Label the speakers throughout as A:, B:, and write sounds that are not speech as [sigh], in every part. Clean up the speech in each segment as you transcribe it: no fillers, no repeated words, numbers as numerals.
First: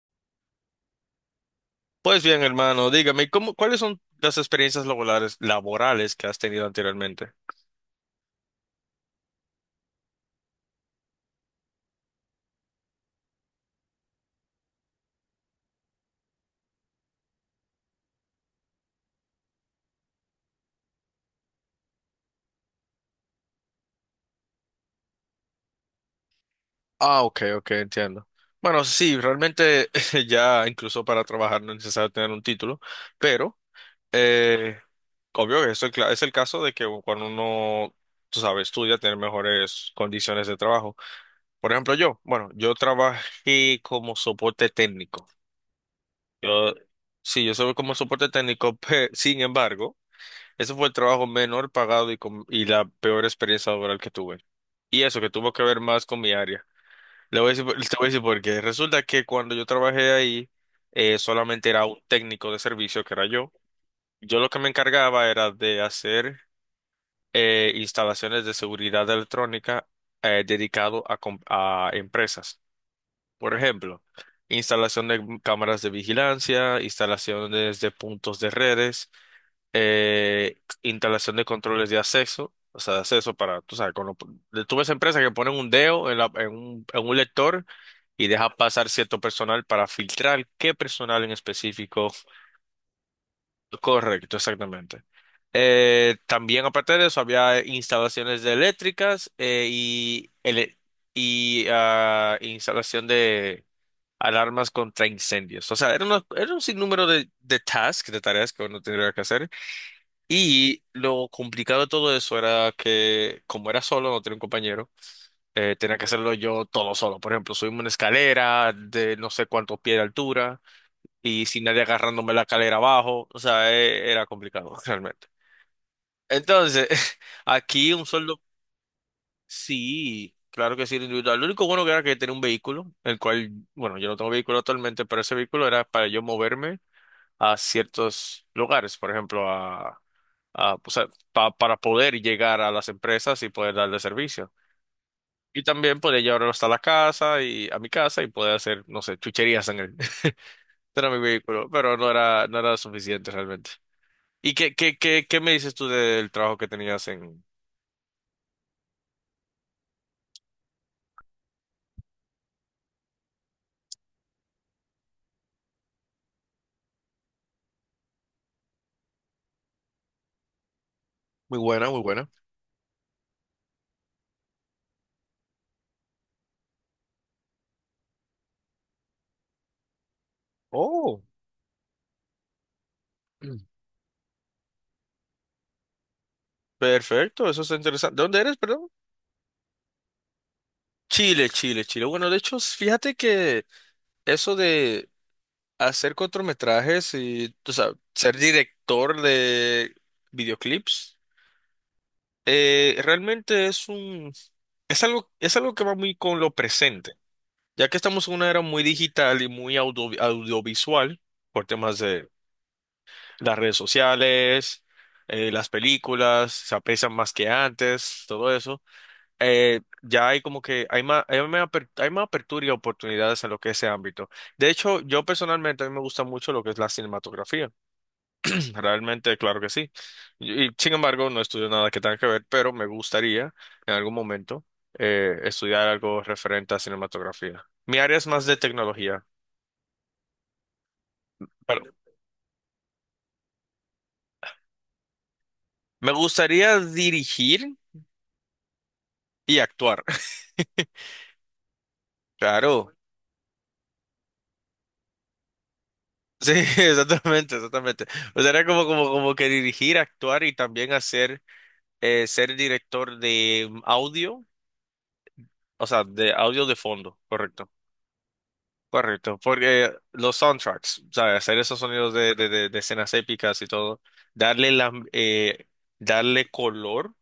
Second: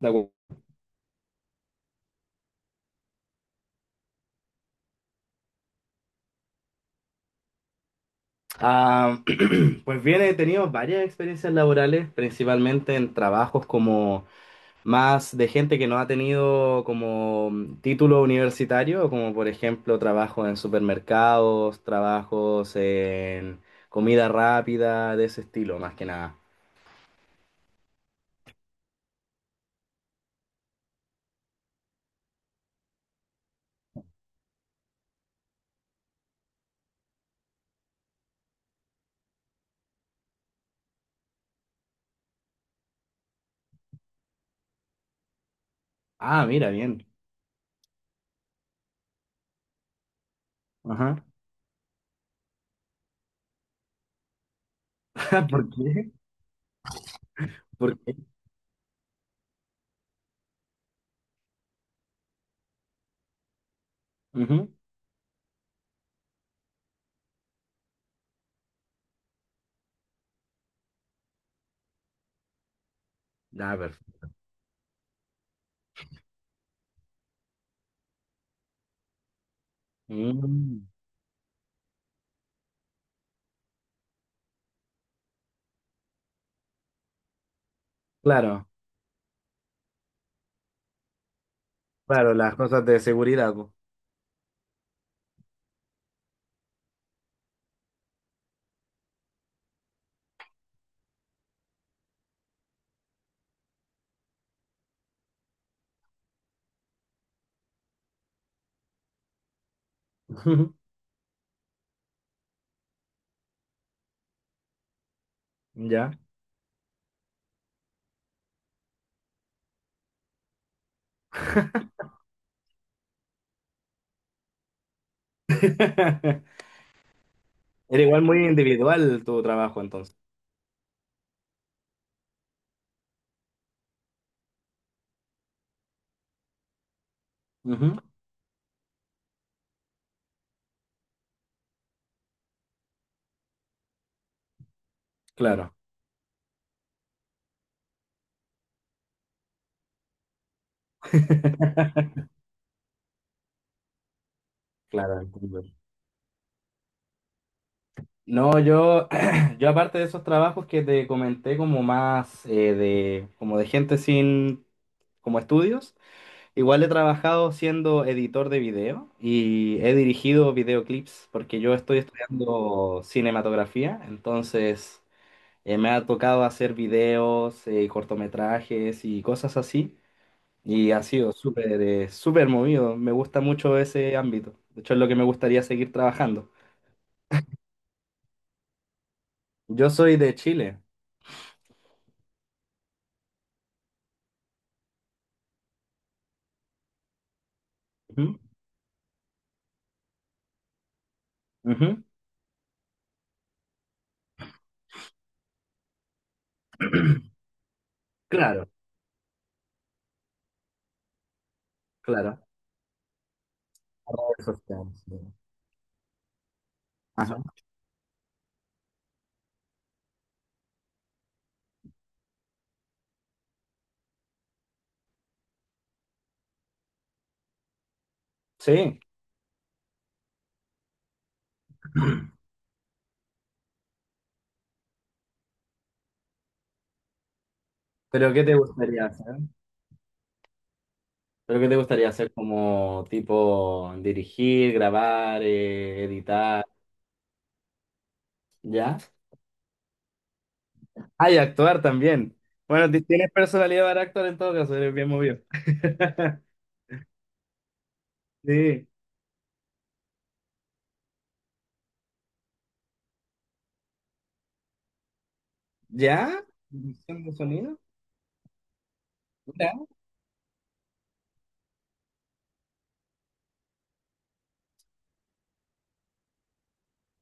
A: De acu-
B: Pues bien, hermano, dígame, ¿cómo, cuáles son las experiencias laborales, que has tenido anteriormente?
A: Ah, [clears throat] pues bien, he tenido varias experiencias laborales, principalmente en trabajos como más de gente que no ha tenido como título universitario, como por ejemplo trabajos en supermercados, trabajos en comida rápida, de ese estilo, más que nada.
B: Ah, ok, ok, entiendo. Bueno, sí, realmente [laughs] ya incluso para trabajar no es necesario tener un título, pero eh, obvio que eso es es el caso de que cuando uno, tú sabes, estudia, tener mejores condiciones de trabajo. Por ejemplo, yo, bueno, yo trabajé como soporte técnico.
A: Ah, mira,
B: Yo,
A: bien.
B: sí, yo soy como soporte técnico, [laughs] sin embargo. Ese fue el
A: Ajá.
B: trabajo menor pagado y la peor experiencia laboral que tuve. Y eso, que
A: [laughs]
B: tuvo que
A: ¿Por
B: ver más
A: qué?
B: con mi área. Le voy a decir, te
A: ¿Por
B: voy a
A: qué?
B: decir por qué. Resulta que cuando yo trabajé ahí, solamente era un técnico de servicio, que era yo. Yo lo que me
A: Ujú.
B: encargaba era de hacer instalaciones de seguridad electrónica dedicado a empresas. Por
A: Ah,
B: ejemplo,
A: perfecto.
B: instalación de cámaras de vigilancia, instalaciones de puntos de redes
A: Mm.
B: instalación de controles de acceso, o sea, de acceso para, tú sabes, tú ves empresas que ponen un dedo en en un lector y deja
A: Claro,
B: pasar cierto personal para filtrar qué personal en específico.
A: claro, las cosas de seguridad. Po.
B: Correcto, exactamente. También aparte de eso había instalaciones de eléctricas y instalación de alarmas contra incendios. O sea, era un sinnúmero de tasks, de tareas que uno tendría que hacer. Y
A: [laughs]
B: lo complicado de todo eso era que, como era solo, no tenía un compañero, tenía que
A: Ya.
B: hacerlo yo todo solo. Por ejemplo, subimos una escalera de no sé cuántos pies de altura y sin nadie agarrándome la escalera abajo. O sea, era complicado [laughs] realmente.
A: [laughs]
B: Entonces, [laughs] aquí
A: Era
B: un
A: igual
B: sueldo,
A: muy individual tu trabajo entonces.
B: sí, claro que sí, era individual. Lo único bueno que era que tenía un vehículo, el cual, bueno, yo no tengo vehículo actualmente, pero ese vehículo era para yo moverme a
A: Ujú.
B: ciertos lugares, por ejemplo, o sea, para poder llegar a las empresas y poder darle servicio. Y
A: Claro.
B: también podía llevarlo hasta la casa y a mi casa y poder hacer, no sé, chucherías en él. [laughs] Era mi vehículo, pero no era suficiente realmente. ¿Y
A: Claro,
B: qué me
A: entiendo.
B: dices tú del trabajo que tenías en...
A: No, yo, [clears throat] yo aparte de esos trabajos que te comenté como más de, como de gente sin, como estudios, igual he trabajado siendo editor de video y he dirigido videoclips
B: Muy
A: porque yo
B: buena,
A: estoy
B: muy buena.
A: estudiando cinematografía, entonces me ha tocado hacer videos, y cortometrajes y cosas así. Y ha
B: Oh,
A: sido súper, súper movido. Me gusta
B: mm,
A: mucho ese ámbito. De hecho, es lo que me gustaría seguir trabajando.
B: perfecto, eso es interesante. ¿De dónde eres, perdón?
A: Yo soy de Chile.
B: Chile, Chile, Chile. Bueno, de hecho, fíjate que eso de hacer cortometrajes y, o sea, ser
A: Ujú,
B: director de videoclips,
A: ujú.
B: realmente es algo que va muy con lo presente,
A: [clears throat]
B: ya que estamos en una era
A: Claro,
B: muy digital y muy audiovisual por temas de
A: claro.
B: las redes
A: Redes
B: sociales,
A: sociales, sí.
B: las películas, se aprecian más
A: Ajá.
B: que antes, todo eso. Ya hay como que hay más apertura y oportunidades en lo que es ese ámbito. De hecho, yo personalmente a mí me gusta mucho lo que es la cinematografía.
A: Sí,
B: Realmente, claro que sí. Y sin embargo, no estudio nada que tenga que
A: [clears throat]
B: ver, pero me gustaría en algún momento estudiar algo referente a cinematografía. Mi área es
A: pero ¿qué
B: más
A: te
B: de
A: gustaría
B: tecnología,
A: hacer? ¿Pero qué te
B: pero
A: gustaría hacer como tipo dirigir, grabar,
B: me
A: editar?
B: gustaría dirigir
A: ¿Ya?
B: y actuar. [laughs]
A: Ah, y actuar también. Bueno,
B: Claro.
A: tienes personalidad para actuar en todo caso, eres bien movido. [laughs]
B: Sí, [laughs] exactamente, exactamente. O sea, era
A: Sí.
B: como que dirigir, actuar y también hacer, ser director de audio, o sea, de
A: ¿Ya?
B: audio de fondo,
A: ¿Edición de
B: correcto.
A: sonido?
B: Correcto, porque los soundtracks, o sea, hacer esos sonidos de escenas épicas y todo, darle la, eh, darle color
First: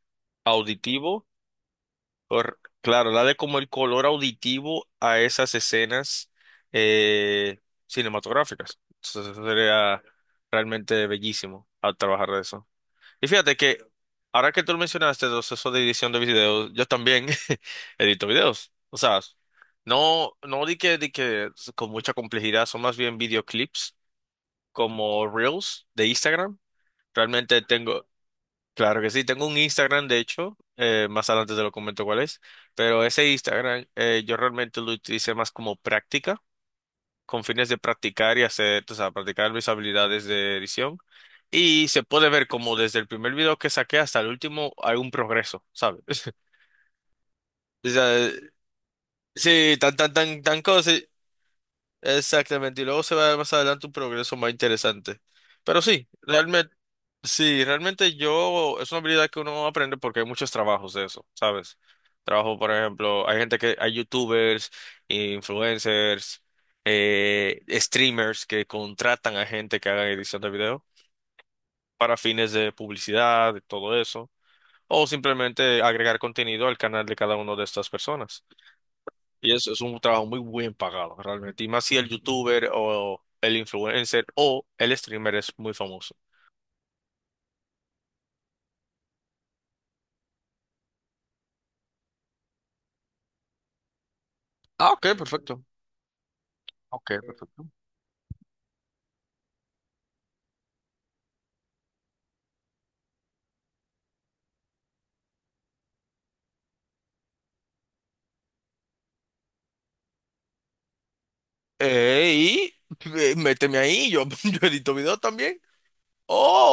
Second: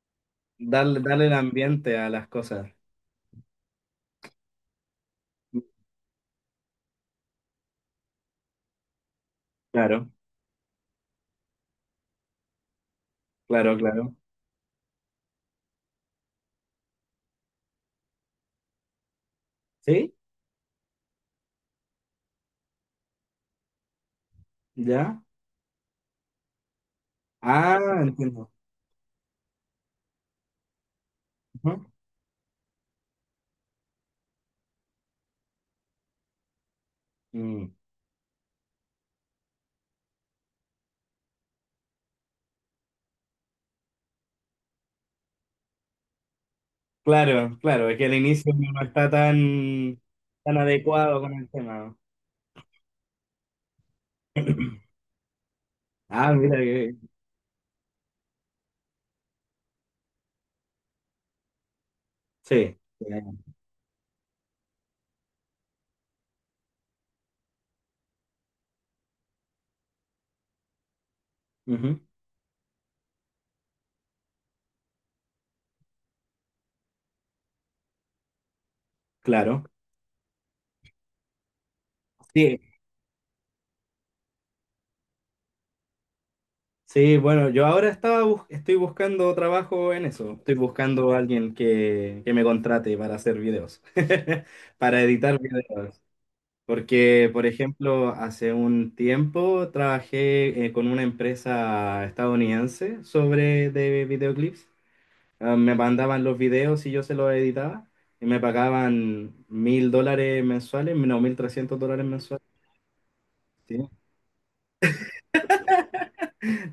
A: Darle, darle
B: auditivo,
A: el ambiente a las cosas.
B: claro, darle como el color auditivo a esas escenas eh, cinematográficas. Entonces, eso sería
A: Claro,
B: realmente bellísimo al trabajar de eso. Y fíjate
A: claro,
B: que
A: claro.
B: ahora que tú lo mencionaste, eso de edición de videos, yo también [laughs] edito videos. O sea,
A: ¿Sí?
B: no, no di que, di que con mucha complejidad, son más bien videoclips
A: ¿Ya?
B: como Reels de Instagram. Realmente
A: Ah,
B: tengo,
A: entiendo.
B: claro que sí, tengo un Instagram, de hecho, más adelante te lo
A: Ujú.
B: comento cuál es, pero ese Instagram yo realmente lo utilicé más como práctica con fines
A: Mm.
B: de practicar y hacer, o sea, practicar mis habilidades de edición. Y se puede ver como desde el primer video que saqué hasta el último hay un progreso, ¿sabes? [laughs]
A: Claro, claro,
B: O
A: es que el
B: sea,
A: inicio no está
B: sí,
A: tan, tan
B: tan cosas. Sí,
A: adecuado con el tema.
B: exactamente. Y luego se va a ver más adelante un progreso más
A: [clears throat]
B: interesante. Pero sí,
A: Ah, mira
B: realmente.
A: que...
B: Sí, realmente yo, es una habilidad que uno aprende porque hay muchos trabajos de eso, ¿sabes? Trabajo, por
A: Sí.
B: ejemplo, hay youtubers, influencers, streamers que contratan a gente que haga edición de video
A: Ujú.
B: para fines de publicidad y todo eso, o simplemente agregar contenido al canal de cada una de estas personas. Y
A: Claro.
B: eso es un trabajo muy bien pagado, realmente. Y más si el
A: Sí,
B: youtuber o el influencer o el streamer es muy famoso.
A: sí, bueno, yo ahora estaba estoy buscando trabajo en eso. Estoy buscando a alguien que me contrate para hacer videos, [laughs] para editar videos. Porque, por ejemplo, hace un tiempo trabajé con una empresa estadounidense sobre de videoclips. Ah, me mandaban los videos y yo se los editaba y me pagaban $1.000 mensuales, no, $1.300
B: Eh,
A: mensuales.
B: y méteme
A: Sí.
B: ahí, yo, [laughs] yo edito videos también.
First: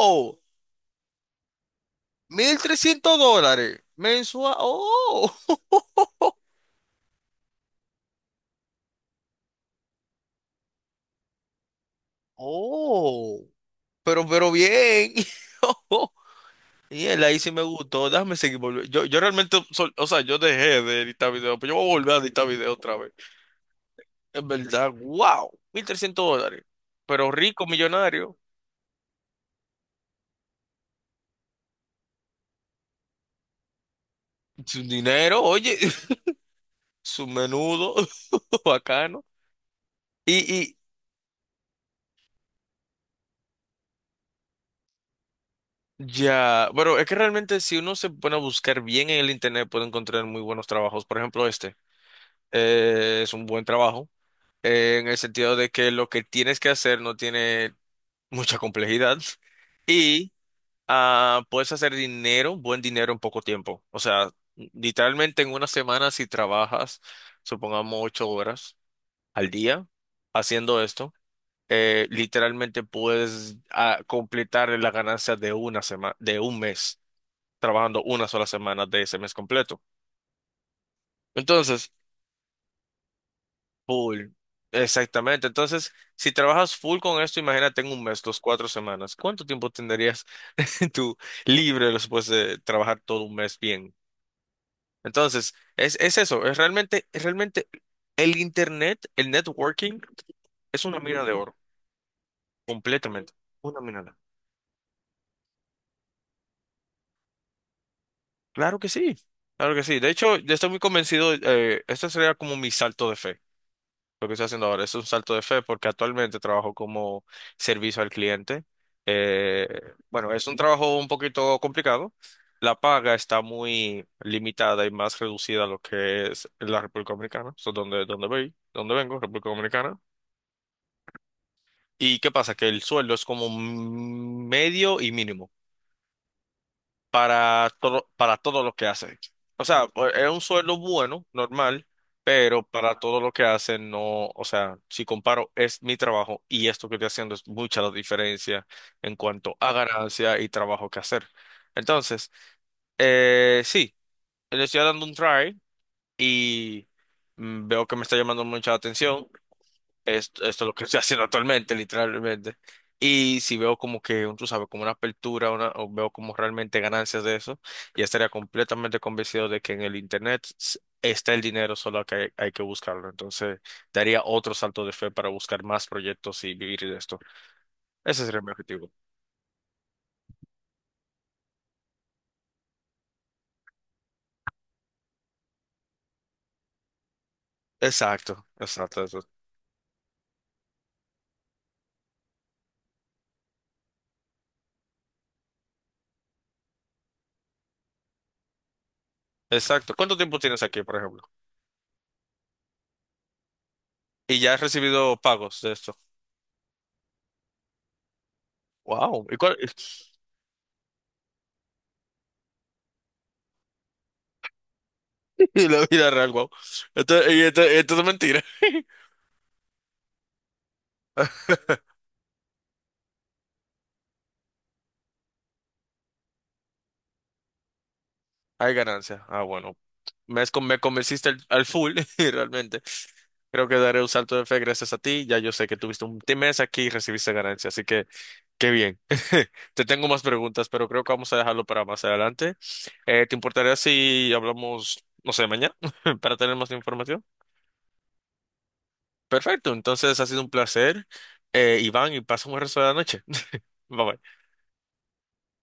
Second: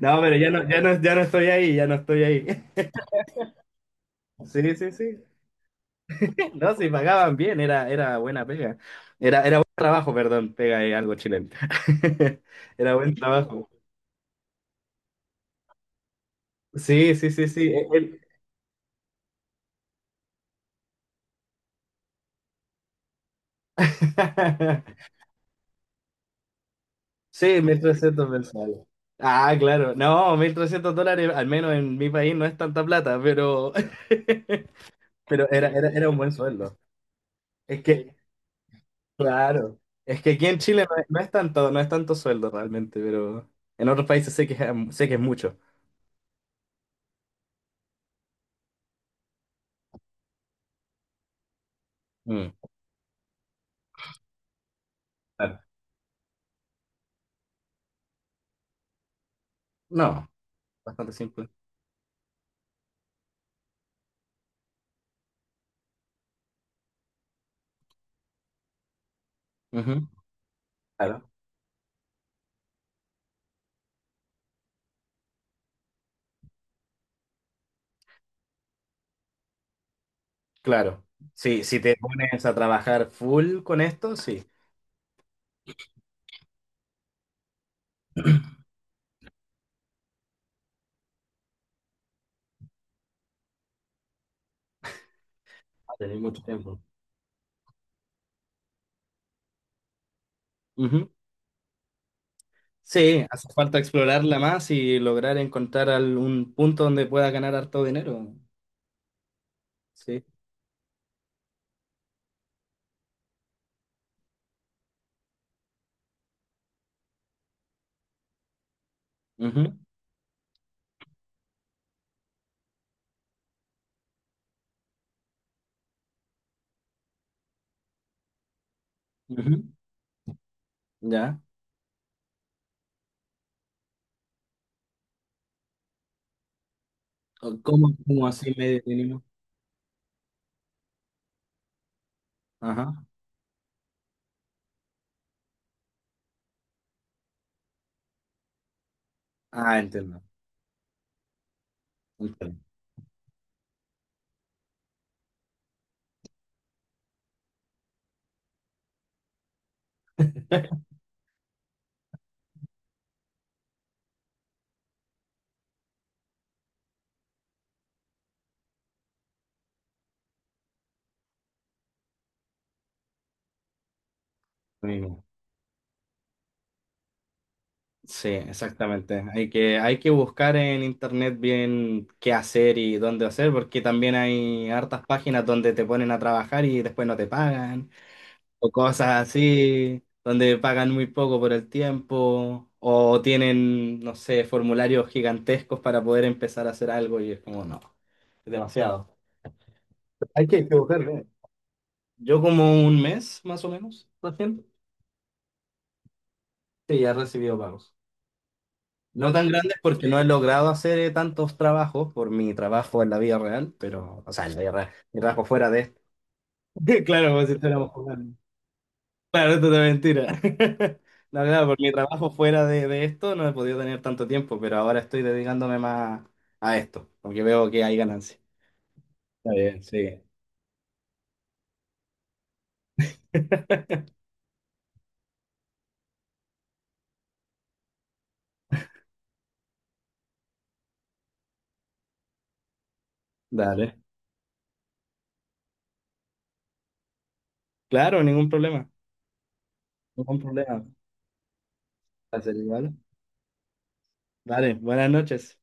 A: No, pero ya no, ya no, ya no estoy ahí, ya no estoy ahí.
B: mil
A: [laughs]
B: trescientos dólares mensual.
A: Sí, sí, sí.
B: Oh, [laughs]
A: No, sí, pagaban bien, era, era buena pega. Era, era buen trabajo, perdón, pega es algo chileno. [laughs] Era buen
B: oh,
A: trabajo.
B: pero bien. [laughs] Y
A: Sí,
B: él
A: sí,
B: ahí
A: sí,
B: sí me
A: sí.
B: gustó. Déjame seguir volviendo. Yo realmente, o sea, yo dejé de editar videos, pero yo voy a volver a editar videos otra vez. En verdad,
A: [laughs]
B: wow, $1,300. Pero
A: Sí,
B: rico,
A: 1.300
B: millonario.
A: mensuales. Ah, claro. No, $1.300, al menos en mi país, no es tanta plata, pero, [laughs]
B: Su dinero,
A: pero era,
B: oye,
A: era, era un buen sueldo.
B: [laughs] su
A: Es
B: menudo,
A: que,
B: [laughs] bacano.
A: claro, es que aquí en
B: Y,
A: Chile no es, no es tanto, no es tanto sueldo realmente, pero en otros países sé que es mucho.
B: Ya, bueno, es que realmente si uno se pone a buscar bien en el internet puede encontrar muy buenos trabajos. Por ejemplo, este
A: Mm,
B: es un buen trabajo en el sentido
A: claro.
B: de que lo que tienes que hacer no tiene mucha complejidad [laughs]
A: No,
B: y
A: bastante simple.
B: puedes hacer dinero, buen dinero en poco tiempo. O sea, literalmente en una semana si trabajas, supongamos 8 horas al día
A: Ujú.
B: haciendo esto,
A: Claro,
B: literalmente puedes completar la ganancia de una semana, de un mes trabajando una sola semana de ese mes completo.
A: claro. Sí, si
B: Entonces,
A: te pones a trabajar full con esto,
B: full.
A: sí.
B: Exactamente. Entonces, si trabajas full con esto, imagínate en un
A: [clears throat]
B: mes, dos,
A: Va
B: cuatro semanas. ¿Cuánto tiempo tendrías [laughs] tú libre después de trabajar todo un mes bien? Entonces,
A: a
B: es
A: tener mucho
B: eso.
A: tiempo.
B: Es realmente el internet, el networking, es una mina de oro.
A: Sí,
B: Completamente.
A: hace falta
B: Una mina de oro.
A: explorarla más y lograr encontrar algún punto donde pueda ganar harto dinero.
B: Claro que sí. Claro que sí. De
A: Sí.
B: hecho, yo estoy muy convencido. Este sería como mi salto de fe. Lo que estoy haciendo ahora es un salto de fe porque actualmente trabajo como servicio al cliente. Eh,
A: Ujú,
B: bueno, es un trabajo un poquito complicado. La paga está muy limitada y más reducida a lo que es la República Dominicana, so, donde, donde voy, donde vengo, República
A: ujú.
B: Dominicana.
A: Ya.
B: ¿Y qué pasa? Que el sueldo es como medio y mínimo,
A: O ¿cómo, cómo
B: para
A: así
B: todo lo
A: medio
B: que hacen.
A: mínimo?
B: O sea, pues, es un sueldo bueno, normal, pero
A: Ajá.
B: para todo lo que hacen, no, o sea, si comparo, es mi trabajo y esto que estoy haciendo es mucha la diferencia en cuanto a
A: Ah, entiendo.
B: ganancia y trabajo que hacer. Entonces,
A: Entiendo.
B: sí, le estoy dando un try y mm, veo que me está llamando mucha la atención. Esto es lo que [laughs] estoy haciendo actualmente, literalmente. Y si veo como que, tú sabes, como una apertura, una, o veo como realmente ganancias de eso, ya estaría completamente convencido de que en el Internet está el dinero, solo que hay que buscarlo. Entonces, daría otro salto de fe
A: Mínimo.
B: para buscar más proyectos y vivir de esto. Ese
A: Sí,
B: sería mi objetivo.
A: exactamente. Hay que buscar en internet bien qué hacer y dónde hacer, porque también hay hartas páginas donde te ponen a trabajar y después no te pagan.
B: Exacto,
A: O
B: exacto,
A: cosas
B: exacto.
A: así, donde pagan muy poco por el tiempo, o tienen, no sé, formularios gigantescos para poder empezar a hacer algo y es como, no, es demasiado.
B: Exacto. ¿Cuánto tiempo
A: Hay que
B: tienes aquí, por ejemplo?
A: equivocarle. Yo como un mes, más o menos,
B: Y ya has
A: recién,
B: recibido pagos de esto.
A: sí, ya he recibido pagos.
B: Wow.
A: No
B: ¿Y
A: tan
B: cuál?
A: grandes porque no he
B: [laughs]
A: logrado hacer tantos trabajos por mi trabajo en la vida real, pero, o sea, en la vida real, mi trabajo
B: Y
A: fuera de
B: la
A: esto.
B: vida real, wow.
A: [laughs] Claro, como si estuviéramos
B: Esto es
A: jugando.
B: mentira.
A: Claro, esto es mentira. [laughs] No,
B: [laughs]
A: claro, por mi trabajo fuera de esto no he podido tener tanto tiempo, pero ahora estoy dedicándome más a esto, porque veo que hay ganancia.
B: Hay ganancia. Ah,
A: Está
B: bueno.
A: bien, sí.
B: Me convenciste al full, [laughs] y realmente. Creo que
A: [laughs]
B: daré un salto de fe gracias a ti. Ya yo sé que tuviste un mes aquí y recibiste ganancia, así que qué bien. [laughs] Te tengo más preguntas, pero creo que vamos a dejarlo para más adelante. ¿Te importaría
A: Dale.
B: si hablamos, no sé, mañana [laughs] para tener más información?
A: Claro, ningún problema.
B: Perfecto, entonces ha
A: Ningún
B: sido un
A: problema.
B: placer, Iván, y
A: Va a
B: pasa un
A: ser
B: buen resto de
A: igual.
B: la noche. [laughs] Bye bye.
A: Dale, buenas noches.